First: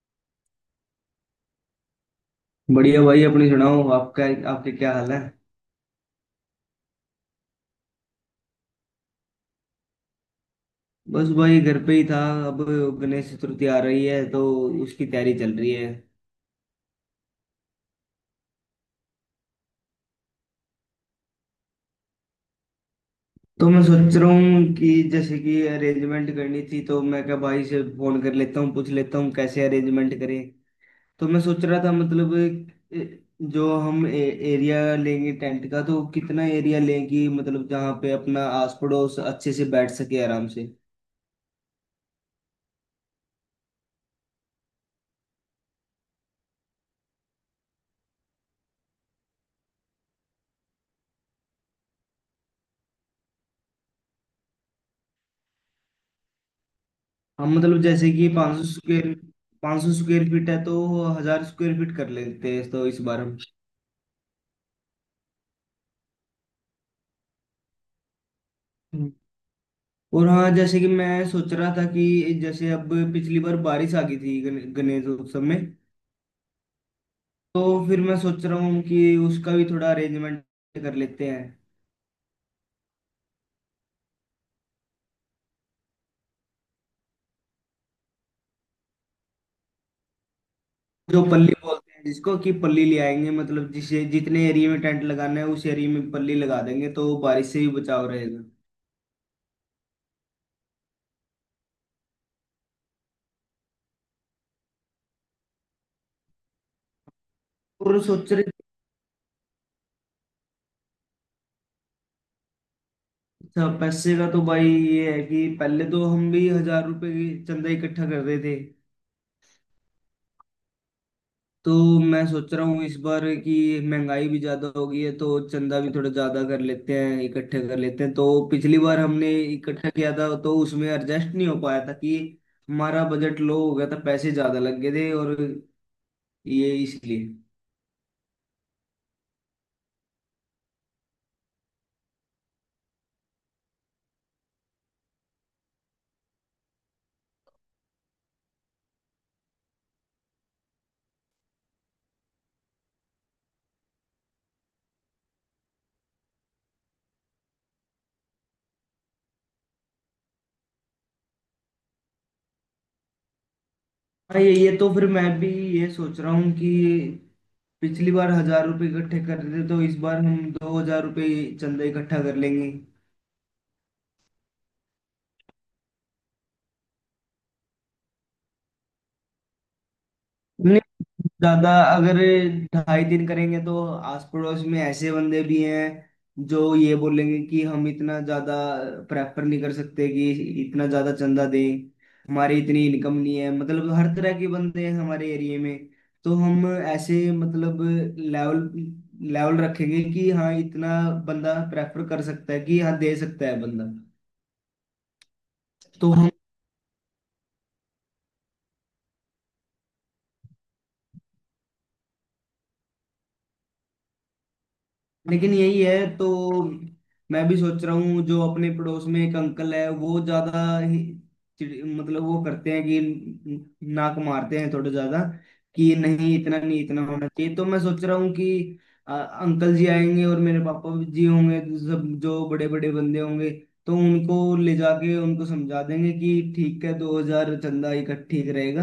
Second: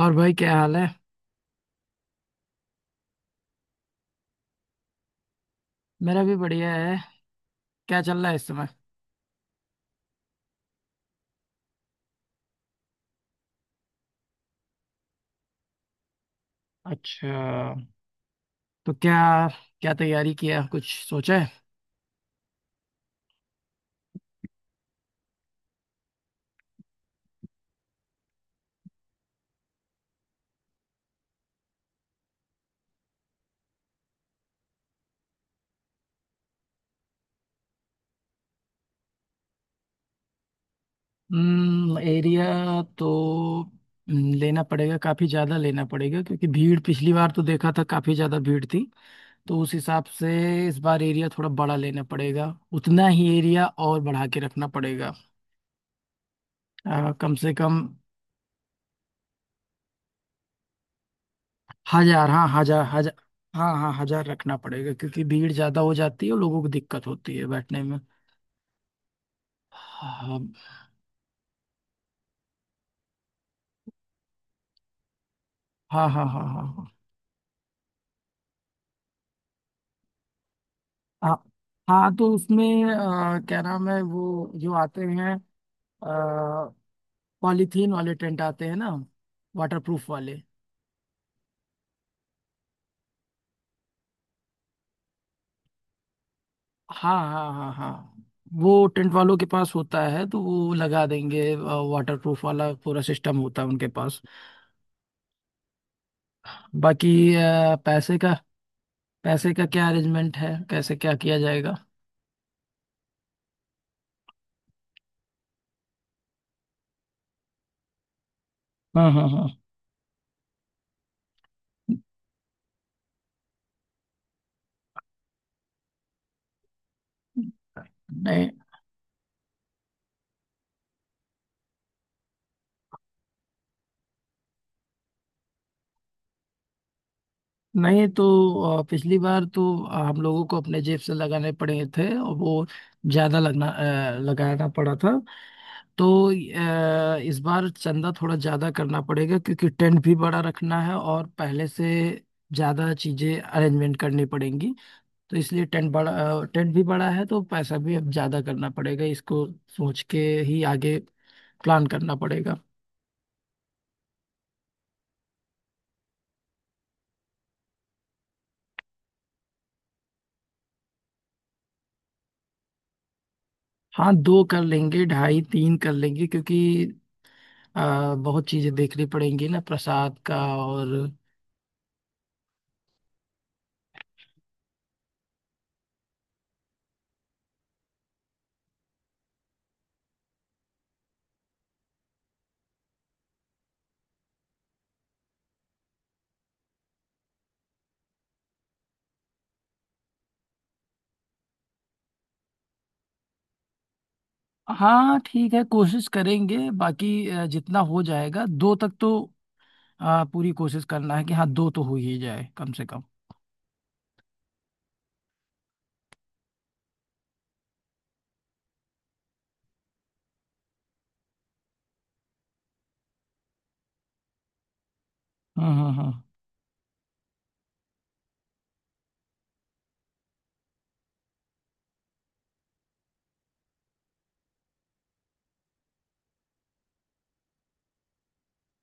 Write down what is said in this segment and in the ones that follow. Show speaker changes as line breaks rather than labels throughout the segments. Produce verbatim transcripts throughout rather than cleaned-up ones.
और भाई, क्या हाल है।
बढ़िया भाई, अपनी सुनाओ। आपका आपके क्या हाल है।
मेरा भी बढ़िया है। क्या चल रहा है इस समय?
बस भाई घर पे ही था। अब गणेश चतुर्थी आ रही है तो उसकी तैयारी चल रही है।
अच्छा। तो क्या क्या तैयारी किया, कुछ सोचा है?
तो मैं सोच रहा हूँ कि जैसे कि अरेंजमेंट करनी थी तो मैं क्या भाई से फोन कर लेता हूँ, पूछ लेता हूँ कैसे अरेंजमेंट करें। तो मैं सोच रहा था, मतलब, ए- जो हम ए, एरिया लेंगे टेंट का तो कितना एरिया लेंगे, मतलब जहाँ पे अपना आस पड़ोस अच्छे से बैठ सके आराम से।
हम्म एरिया तो हम्म, लेना पड़ेगा, काफी ज्यादा लेना पड़ेगा क्योंकि भीड़ पिछली बार तो देखा था, काफी ज्यादा भीड़ थी। तो उस हिसाब से इस बार एरिया थोड़ा बड़ा लेना पड़ेगा। उतना ही एरिया और बढ़ा के रखना पड़ेगा, अ, कम से
हम
कम।
मतलब जैसे कि पांच सौ स्क्वायर पांच सौ स्क्वायर फीट है तो हजार स्क्वायर फीट कर
हजार, हाँ,
लेते हैं
हजार
तो इस
हजार।
बार हम।
हाँ हाँ, हजार रखना पड़ेगा क्योंकि भीड़ ज्यादा हो जाती है और लोगों को दिक्कत होती है बैठने में।
हम्म। और
हाँ
हाँ, जैसे कि मैं सोच रहा था कि जैसे अब पिछली बार बारिश आ गई थी गण- गणेश उत्सव में।
हाँ हाँ हाँ। हाँ हाँ
तो फिर मैं सोच रहा हूँ कि उसका भी थोड़ा अरेंजमेंट कर लेते
हाँ
हैं।
हाँ, तो उसमें अ, क्या नाम है वो जो आते हैं, पॉलीथीन वाले टेंट आते हैं ना, वाटरप्रूफ वाले।
जो पल्ली बोलते हैं जिसको कि पल्ली ले आएंगे, मतलब जिसे जितने एरिया में टेंट लगाना है उस एरिया में पल्ली लगा देंगे तो
हाँ हाँ
बारिश से भी
हाँ
बचाव
हाँ।
रहेगा।
वो टेंट वालों के पास होता है तो वो लगा देंगे, वाटरप्रूफ वाला पूरा सिस्टम होता है उनके पास। बाकी अ,
और
पैसे का
सोच रहे
पैसे का क्या अरेंजमेंट है, कैसे क्या किया जाएगा?
अच्छा, पैसे का तो भाई ये है कि पहले तो हम भी हजार रुपए की चंदा इकट्ठा कर रहे थे।
हाँ हाँ हाँ।
तो मैं सोच रहा हूँ इस बार कि महंगाई भी ज्यादा हो गई है तो चंदा भी थोड़ा ज्यादा कर लेते हैं, इकट्ठे कर लेते हैं। तो
नहीं।
पिछली बार हमने इकट्ठा किया था तो उसमें एडजस्ट नहीं हो पाया था कि हमारा बजट लो हो गया था, पैसे ज्यादा लग गए थे, और ये इसलिए।
नहीं तो अ, पिछली बार तो अ, हम लोगों को अपने जेब से लगाने पड़े थे, और वो ज्यादा लगना अ, लगाना पड़ा था। तो अ, इस बार चंदा थोड़ा ज्यादा करना पड़ेगा क्योंकि टेंट भी बड़ा रखना है और पहले से ज्यादा चीजें अरेंजमेंट करनी पड़ेंगी। तो इसलिए टेंट बड़ा अ, टेंट भी बड़ा है तो पैसा भी अब ज्यादा करना पड़ेगा। इसको सोच के ही आगे प्लान करना पड़ेगा।
हाँ, ये ये तो फिर मैं भी ये सोच रहा हूँ कि पिछली बार हजार रुपये इकट्ठे कर रहे थे तो इस बार हम दो हजार रुपये चंदा इकट्ठा कर लेंगे।
हाँ, दो कर लेंगे, ढाई तीन कर लेंगे क्योंकि आ, बहुत चीजें देखनी पड़ेंगी ना, प्रसाद का
नहीं,
और।
ज्यादा अगर ढाई दिन करेंगे तो आस पड़ोस में ऐसे बंदे भी हैं जो ये बोलेंगे कि हम इतना ज्यादा प्रेफर नहीं कर सकते कि इतना ज्यादा चंदा दें, हमारी इतनी इनकम नहीं है, मतलब हर तरह के बंदे हैं हमारे एरिया में। तो हम ऐसे, मतलब, लेवल लेवल रखेंगे कि हाँ इतना बंदा प्रेफर कर सकता है कि हाँ दे सकता है बंदा।
हाँ ठीक है, कोशिश
तो हम
करेंगे। बाकी अ, जितना हो जाएगा दो तक तो। आ, पूरी कोशिश करना है कि हाँ, दो तो हो ही जाए कम से कम।
लेकिन यही है तो मैं भी सोच रहा हूँ जो अपने पड़ोस में एक अंकल है वो ज्यादा ही चिड़- मतलब वो करते हैं कि नाक मारते हैं थोड़े ज्यादा
हाँ हाँ
कि
हाँ
नहीं, इतना नहीं, इतना होना चाहिए। तो मैं सोच रहा हूँ कि अ, अंकल जी आएंगे और मेरे पापा जी होंगे, सब जो बड़े बड़े बंदे होंगे तो उनको ले जाके उनको समझा देंगे कि ठीक है, दो हजार चंदा इकट्ठा ठीक रहेगा,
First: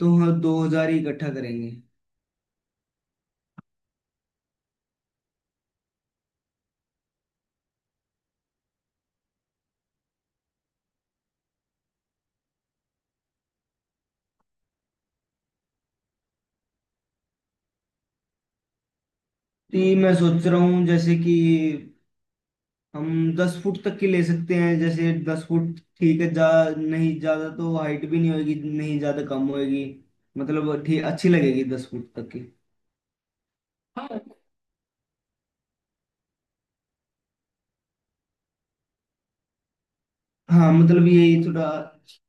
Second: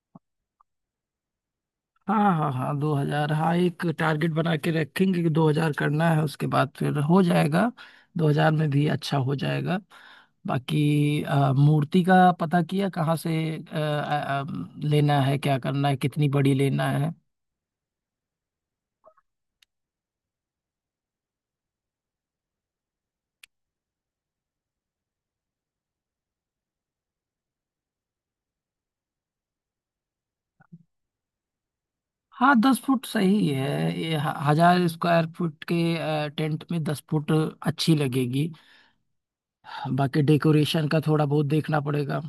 तो हम दो हजार ही इकट्ठा करेंगे।
हाँ। हाँ हाँ, दो हजार, हाँ, एक टारगेट बना के रखेंगे कि दो हजार करना है, उसके बाद फिर हो जाएगा। दो हजार में भी अच्छा हो जाएगा। बाकी अ, मूर्ति का पता किया कहाँ से अ, अ, अ, लेना है, क्या करना है, कितनी बड़ी लेना है?
तो ये मैं सोच रहा हूँ जैसे कि हम दस फुट तक की ले सकते हैं, जैसे दस फुट ठीक है, जा नहीं ज्यादा तो हाइट भी नहीं होगी, नहीं ज्यादा कम होगी, मतलब ठीक अच्छी लगेगी दस फुट तक की।
हाँ, दस फुट सही है। ये ह- हजार स्क्वायर फुट के अ, टेंट में दस फुट अच्छी लगेगी। बाकी
हाँ
डेकोरेशन का
मतलब
थोड़ा
यही
बहुत
थोड़ा,
देखना पड़ेगा।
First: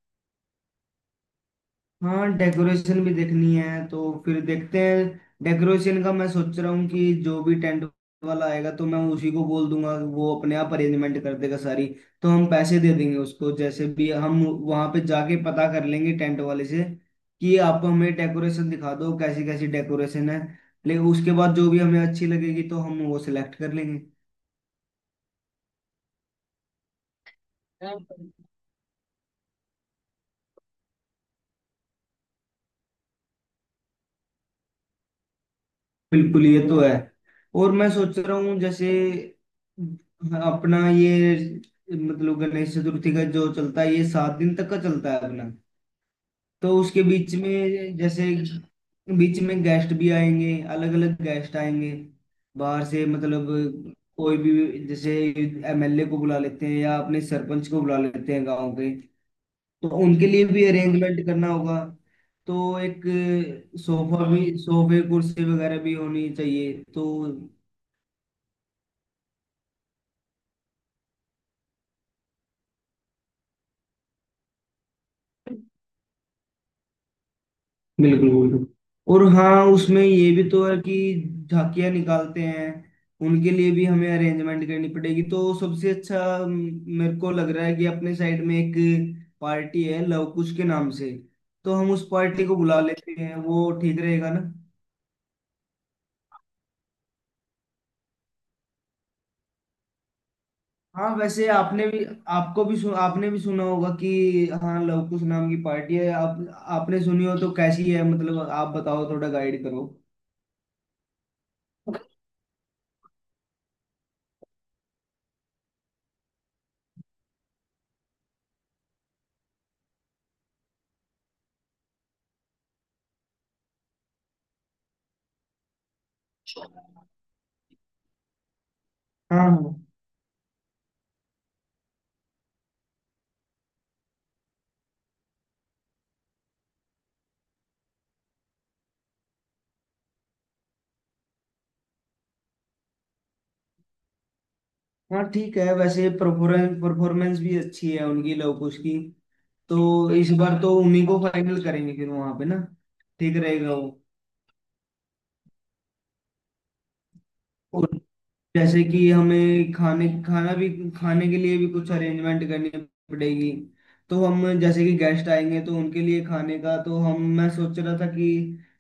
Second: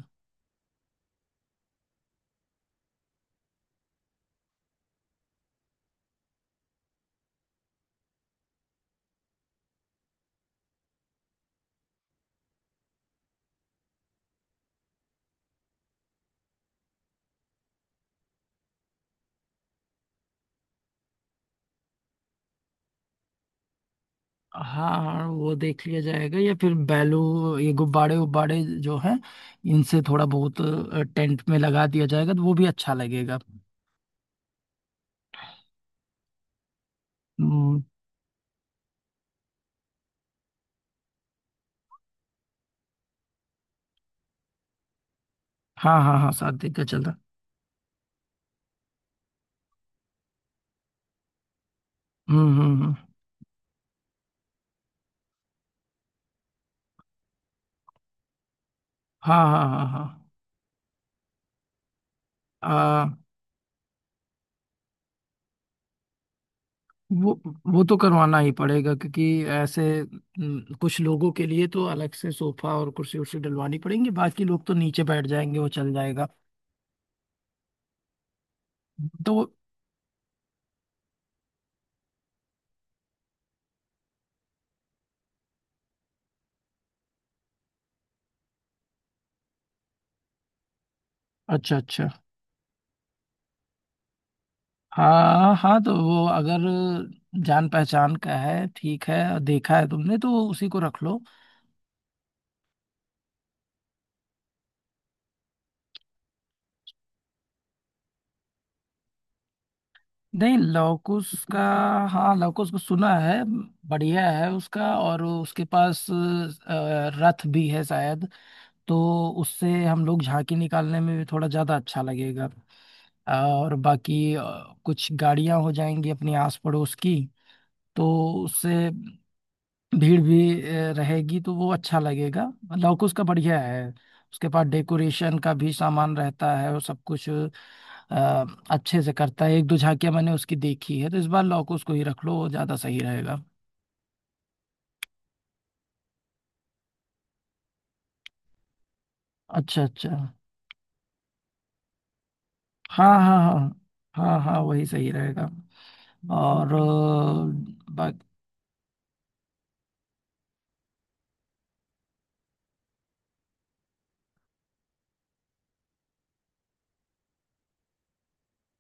हाँ डेकोरेशन भी देखनी है तो फिर देखते हैं। डेकोरेशन का मैं सोच रहा हूँ कि जो भी टेंट वाला आएगा तो मैं उसी को बोल दूंगा, वो अपने आप अरेंजमेंट कर देगा सारी। तो हम पैसे दे देंगे उसको, जैसे भी हम वहां पे जाके पता कर लेंगे टेंट वाले से कि आप हमें डेकोरेशन दिखा दो कैसी कैसी डेकोरेशन है, लेकिन उसके बाद जो भी हमें अच्छी लगेगी तो हम वो सिलेक्ट कर लेंगे।
हाँ हाँ, वो देख लिया जाएगा। या फिर बैलू, ये गुब्बारे उब्बारे जो हैं, इनसे थोड़ा बहुत अ, टेंट में लगा दिया जाएगा तो वो भी अच्छा लगेगा।
बिल्कुल, ये तो है। और
हम्म।
मैं सोच रहा हूँ जैसे अपना ये मतलब गणेश चतुर्थी का जो चलता है ये सात दिन तक का चलता है अपना।
हाँ हाँ हाँ, सात दिन
तो
का
उसके
चल रहा।
बीच में जैसे बीच में गेस्ट भी आएंगे, अलग अलग गेस्ट आएंगे
हम्म हम्म
बाहर
हम्म।
से, मतलब कोई भी, जैसे एमएलए को बुला लेते हैं या अपने सरपंच को बुला लेते हैं गांव के।
हाँ हाँ
तो
हाँ
उनके लिए भी अरेंजमेंट करना होगा, तो एक
हाँ।
सोफा भी, सोफे कुर्सी वगैरह भी होनी चाहिए तो।
वो वो तो करवाना ही पड़ेगा क्योंकि ऐसे हम्म, कुछ लोगों के लिए तो अलग से सोफा और कुर्सी उर्सी डलवानी पड़ेंगी, बाकी लोग तो नीचे बैठ जाएंगे, वो चल जाएगा।
बिल्कुल बिल्कुल। और
तो
हाँ, उसमें ये भी तो है कि झांकियाँ निकालते हैं, उनके लिए भी हमें अरेंजमेंट करनी पड़ेगी तो सबसे अच्छा अम, मेरे को लग रहा है कि अपने साइड में एक पार्टी है लव कुश के नाम से। तो
अच्छा
हम उस
अच्छा।
पार्टी को बुला लेते हैं, वो ठीक रहेगा।
हाँ हाँ, तो वो अगर जान पहचान का है, ठीक है। देखा है तुमने तो उसी को रख
हाँ
लो।
वैसे आपने भी आपको भी सुन, आपने भी सुना होगा कि हाँ लव कुश नाम की पार्टी है। आप आपने सुनी हो तो कैसी है, मतलब आप बताओ थोड़ा गाइड करो।
नहीं, लॉकुस का। हाँ, लॉकुस को सुना है। बढ़िया है उसका, और उसके पास अ, रथ भी है शायद। तो उससे हम लोग झांकी निकालने में भी थोड़ा ज्यादा अच्छा लगेगा। और बाकी अ, कुछ गाड़ियां हो जाएंगी अपने आस पड़ोस की। तो उससे
हाँ हाँ
भीड़ भी अ, रहेगी तो वो अच्छा लगेगा। लौकुश का बढ़िया है। उसके पास डेकोरेशन का भी सामान रहता है और सब कुछ अ, अच्छे से करता है। एक दो झांकियां मैंने उसकी देखी है, तो इस बार लौकुश को ही रख लो, वो ज्यादा सही रहेगा।
हाँ, ठीक है, वैसे परफॉर्मेंस परफॉर्मेंस भी अच्छी है उनकी लव कुश की।
अच्छा अच्छा।
तो इस बार तो उन्हीं को फाइनल करेंगे फिर वहां पे ना,
हाँ
ठीक
हाँ हाँ।
रहेगा वो।
हाँ हाँ, वही सही रहेगा। और
और
अ, बाकी,
जैसे कि हमें खाने खाना भी खाने के लिए भी कुछ अरेंजमेंट करनी पड़ेगी। तो हम, जैसे कि गेस्ट आएंगे तो उनके लिए खाने का तो हम मैं सोच रहा था कि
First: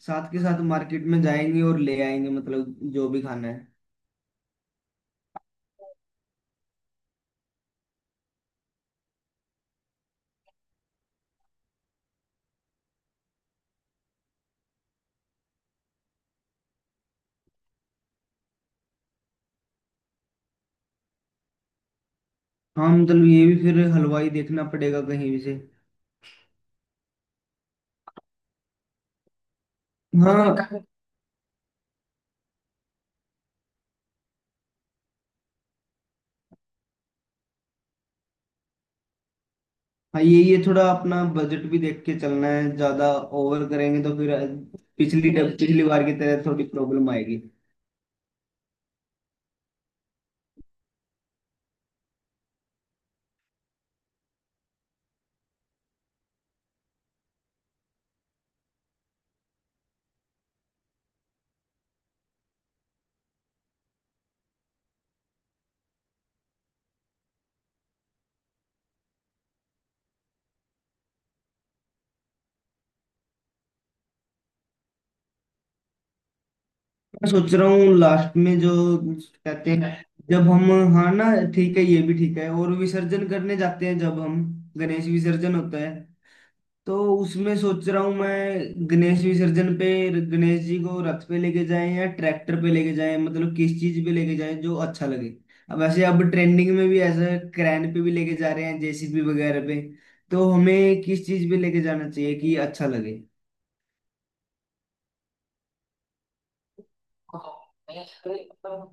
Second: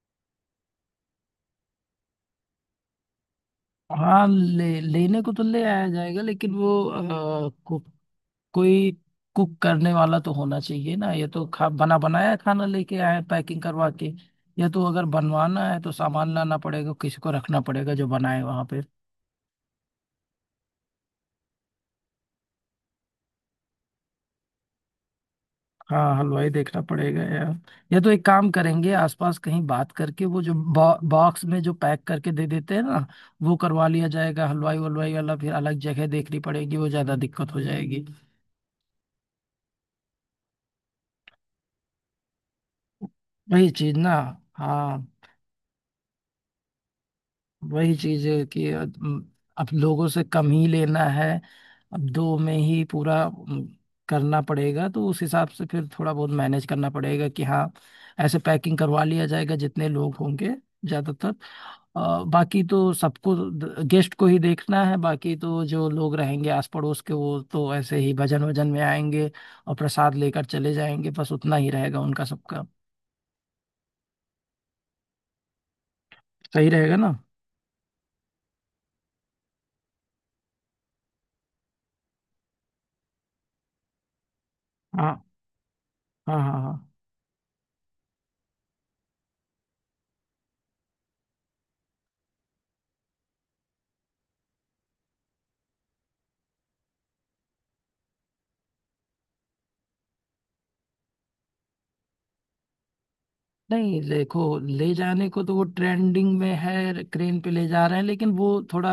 साथ के साथ मार्केट में जाएंगे और ले आएंगे, मतलब जो भी खाना है।
हाँ, ले लेने को तो ले आया जाएगा, लेकिन वो कोई कुक करने वाला तो होना चाहिए ना। ये तो खा बना बनाया खाना लेके आए हैं पैकिंग करवा के। या तो अगर बनवाना है तो सामान लाना पड़ेगा, किसी को रखना पड़ेगा जो बनाए वहां पे।
हाँ मतलब ये भी फिर हलवाई देखना पड़ेगा कहीं भी से।
हाँ, हलवाई देखना पड़ेगा यार। या तो एक काम करेंगे, आसपास कहीं बात करके वो जो
हाँ
बॉ, बॉक्स में जो पैक करके दे देते हैं ना, वो करवा लिया जाएगा। हलवाई वलवाई वाला फिर अलग जगह देखनी पड़ेगी, वो ज्यादा दिक्कत हो जाएगी।
हाँ, ये ये थोड़ा अपना बजट भी देख के चलना है, ज्यादा ओवर
वही चीज
करेंगे
ना।
तो फिर
हाँ,
पिछली पिछली बार की तरह थोड़ी प्रॉब्लम आएगी।
वही चीज है कि अब अब लोगों से कम ही लेना है। अब दो में ही पूरा अम, करना पड़ेगा, तो उस हिसाब से फिर थोड़ा बहुत मैनेज करना पड़ेगा कि हाँ, ऐसे पैकिंग करवा लिया जाएगा जितने लोग होंगे ज्यादातर। अ, बाकी तो सबको, गेस्ट को ही देखना है। बाकी तो जो लोग रहेंगे आस पड़ोस के, वो तो ऐसे ही भजन वजन में आएंगे और प्रसाद लेकर चले जाएंगे। बस उतना ही रहेगा उनका सबका। सही रहेगा ना।
मैं सोच रहा हूँ लास्ट में जो कहते हैं जब हम हाँ ना, ठीक है, ये भी ठीक है, और विसर्जन करने जाते हैं जब हम, गणेश
हाँ
विसर्जन होता है।
हाँ हाँ हाँ।
तो उसमें सोच रहा हूँ मैं गणेश विसर्जन पे गणेश जी को रथ पे लेके जाएं या ट्रैक्टर पे लेके जाएं, मतलब किस चीज पे लेके जाएं जो अच्छा लगे। अब वैसे अब ट्रेंडिंग में भी ऐसा क्रैन पे भी लेके जा रहे हैं, जेसीबी वगैरह पे। तो हमें किस चीज पे लेके जाना चाहिए कि अच्छा लगे।
नहीं, देखो, ले जाने को तो वो ट्रेंडिंग में है, क्रेन पे ले जा रहे हैं, लेकिन वो थोड़ा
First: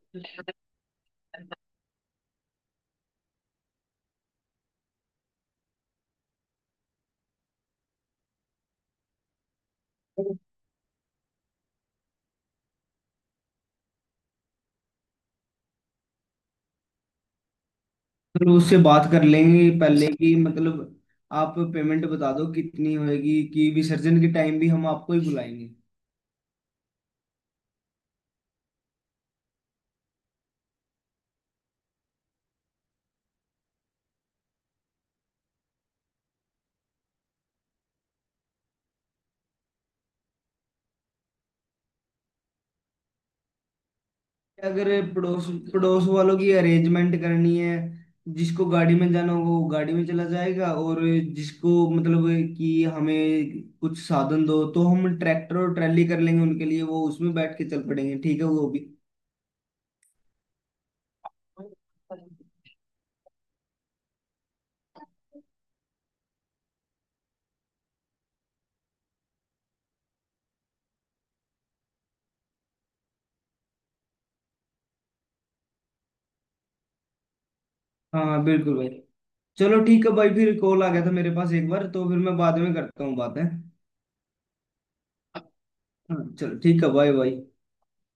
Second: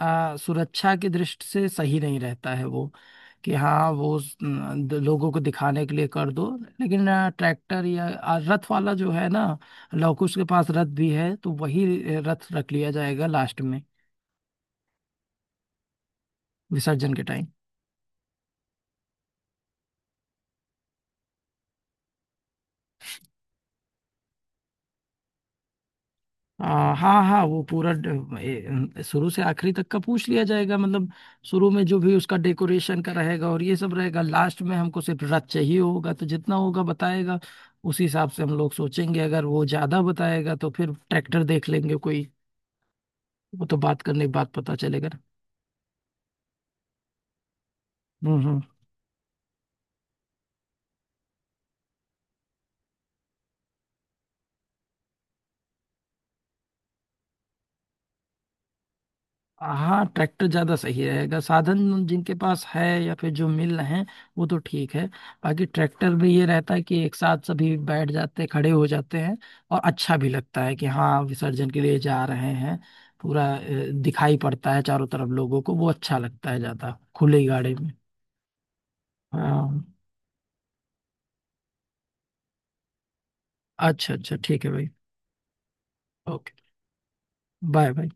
आ, सुरक्षा की दृष्टि से सही नहीं रहता है वो। कि हाँ, वो स- न, द- लोगों को दिखाने के लिए कर दो। लेकिन आ, ट्रैक्टर या आ, रथ वाला जो है ना, लवकुश के पास रथ भी है, तो वही रथ रख लिया जाएगा लास्ट में, विसर्जन के टाइम।
फिर उससे बात कर लेंगे पहले की, मतलब, आप पेमेंट बता दो कितनी होएगी कि विसर्जन के टाइम भी हम आपको ही बुलाएंगे।
आ, हाँ हाँ, वो पूरा ड- ए, शुरू से आखिरी तक का पूछ लिया जाएगा, मतलब शुरू में जो भी उसका डेकोरेशन का रहेगा और ये सब रहेगा, लास्ट में हमको सिर्फ रथ चाहिए होगा तो जितना होगा बताएगा। उसी हिसाब से हम लोग सोचेंगे, अगर वो ज्यादा बताएगा तो फिर ट्रैक्टर देख लेंगे कोई। वो तो बात करने के बाद पता
अगर
चलेगा ना।
पड़ोस पड़ोस वालों की अरेंजमेंट करनी है,
हम्म हम्म।
जिसको गाड़ी में जाना होगा वो गाड़ी में चला जाएगा और जिसको, मतलब, कि हमें कुछ साधन दो तो हम ट्रैक्टर और ट्रैली कर लेंगे उनके लिए, वो उसमें बैठ के चल पड़ेंगे, ठीक है वो भी।
हाँ, ट्रैक्टर ज़्यादा सही रहेगा, साधन जिनके पास है या फिर जो मिल रहे हैं, वो तो ठीक है। बाकी ट्रैक्टर में ये रहता है कि एक साथ सभी बैठ जाते हैं, खड़े हो जाते हैं, और अच्छा भी लगता है कि हाँ विसर्जन के लिए जा रहे हैं। पूरा अ, दिखाई पड़ता है चारों तरफ लोगों को, वो अच्छा लगता है ज़्यादा खुली गाड़ी में।
हाँ हाँ बिल्कुल भाई। चलो
हाँ।
ठीक है भाई, फिर कॉल आ गया था मेरे पास एक बार तो फिर मैं बाद में करता हूँ बात है।
अच्छा अच्छा, ठीक है भाई।
हाँ चलो
ओके।
ठीक है, बाय बाय।
Bye bye.